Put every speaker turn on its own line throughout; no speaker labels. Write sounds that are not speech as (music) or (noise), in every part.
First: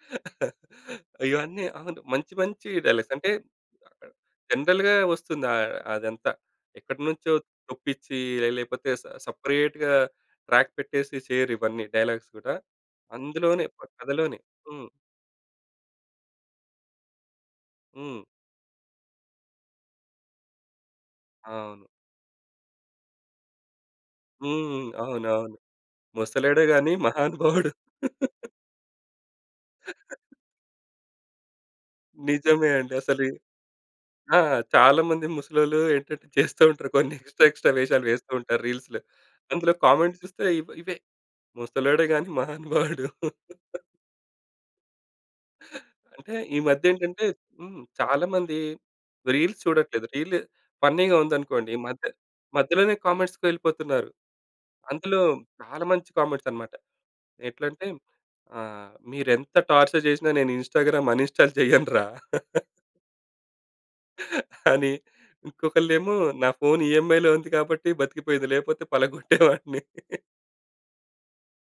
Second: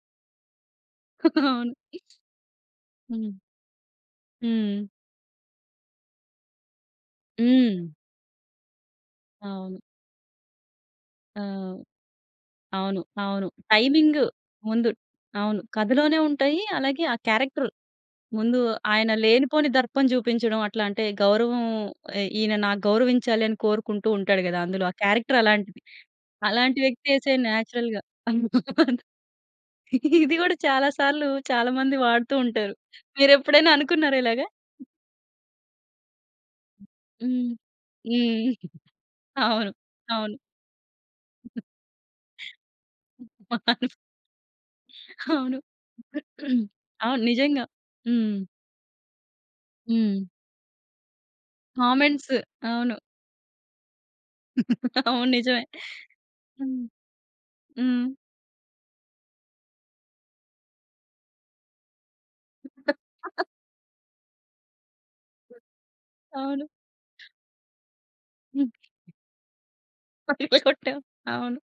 (chuckles) అయ్యో! అన్నీ
అవును.
అవును. మంచి మంచి డైలా‌గ్స్. అంటే,
హ్మ్.
అక్కడ
హ్మ్.
జనరల్‌గా వస్తుంది అ అదంతా. ఎక్కడ్నుంచో
హ్మ్.
చొప్పిచ్చి ఆహ్, లేపోతే స
అవును.
సెపరేట్‌గా ట్రాక్ పెట్టేసి
ఆ!
చేయరు ఇవన్నీ. డైలాగ్స్ గూడా.
అవును. అవును. అవును.
అందులోనే ప
టైమింగు
కథలోనే. హ్మ్.
ముందు. అవును. కథలోనే ఉంటాయి అలాగే ఆ క్యారెక్టర్.
హ్మ్.
ముందు ఆయన లేనిపోని దర్పం జూపించడం, అట్లాంటే
ఆ!
గౌరవం
అవును.
ఎ ఈయన నా గౌరవించాలని కోరుకుంటూ ఉంటాడు
హ్మ్.
గదా అందులో.
హ్మ్.
ఆ క్యారెక్టర్
అవునవును.
అలాంటిది.
ముసలోడే
అలాంటి
గాని
వ్యక్తే చే
మహానుభావుడు.
నేచురల్‌గా. అవును.
(laughs)
ఇదిగూడా చాలా సార్లు చాలా మంది వాడుతూ
నిజమే
ఉంటారు.
అండి. అసలి.
మీరెప్పుడైనా అనుకున్నారా
ఆ!
ఇలాగ?
చాలా మంది ముసలోళ్ళు ఏంటంటే, చేస్తా ఉంటారు కొన్ని ఎక్స్‌ట్రా, ఎక్స్‌ట్రా వేషాలు వేస్తూ ఉంటారు
హ్మ్.హ్మ్.
రీల్స్‌లో.
అవును.
అందులో కామెంట్స్
అవును.
చూస్తే ఇవ్ ఇవే.
హుహు.
ముసలోడే గాని మహానుభావుడు.
మహాను అవును.
అంటే,
(clears throat)
ఈమధ్య
అవును.
ఏంటంటే,
నిజంగా.
హ్మ్. చాలా
హ్మ్.
మంది రీల్స్ చూడట్లేదు.
హ్మ్.
రీల్లు ఫన్నీగా ఉందనుకోండి, మధ్య
కామెంట్స్.
మధ్యలోనే
అవును.
కామెంట్స్‌కి వెళ్ళిపోతున్నారు. అందులో
అవును. నిజమే.
చాలామంచి కామెంట్స్ అన్నమాట.
హ్మ్.
ఎట్లంటే
హ్మ్.
ఆహ్, మీరు ఎంత టార్చర్ చేసినా నేను ఇన్‌స్టా‌గ్రామ్ అన్‌ఇన్‌స్టాల్ చేయను రా! (laughs)
(chuckles)
అని,
హ్మ్.
ఇంకొకళ్ళేమో
అవును.
నాఫోను ఈ‌ఏం‌ఐ‌లో ఉంది కాబట్టి బతికిపోయింది,
హ్మ్.
లేకపోతే పలగ్గొట్టేవాడ్ని.
కొట్టి పై కొట్టావు. అవును.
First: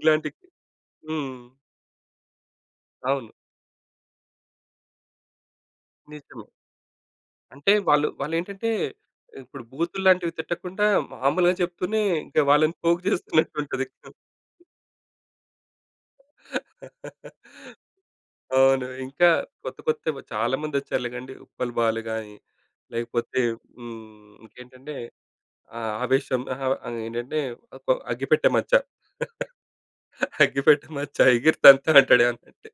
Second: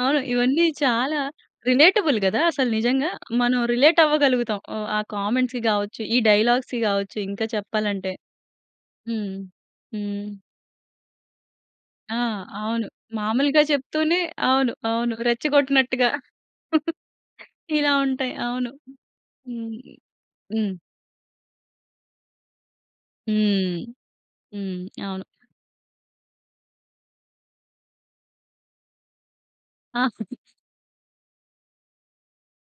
అవును.
ఇలాంటి
ఇవన్నీ చాలా
హ్మ్.
రిలేటబుల్ గదా అసలు నిజంగా.
అవును.
మనం రిలేట్ అవ్వగలుగుతాం. ఆహ్, ఆ కామెంట్స్‌కి కావచ్చు. ఈ
నిజం.
డైలాగ్స్‌కి కావచ్చు. ఇంకా
అంటే వాళ్ళు
చెప్పాలంటే.
వాళ్ళేంటంటే,
హ్మ్.
ఇప్పుడు
హ్మ్.
బూతుల్లాంటివి తిట్టకుండా, మామూలుగా చెప్తూనే
ఆ!
ఇంకా వాళ్ళని
అవును.
పోక్
మామూలుగా
చేస్తున్నట్టుంటది.
చెప్తూనే. అవును. అవును. రెచ్చగొట్టినట్టుగా. (chuckles)
(laughs)
ఇలా ఉంటాయి అవును.
అవును. ఇంకా
హ్మ్.
కొత్త, కొత్తవి
హ్మ్.
చాలామంది వచ్చారులే గండి. ఉప్పల్ బాలు గానీ, లేకపోతే
హ్మ్.
హ్మ్,
హ్మ్.
ఇంకేంటంటే
అవును.
ఆ! ఆవేశం అహా! అని ఏంటంటే, ఒక్క అగ్గిపెట్టే మచ్చ.
ఆ!
అగ్గిపెట్ట మచ్చ ఎగిరి‌తంతనంటాడు ఏమన్నఅంటే.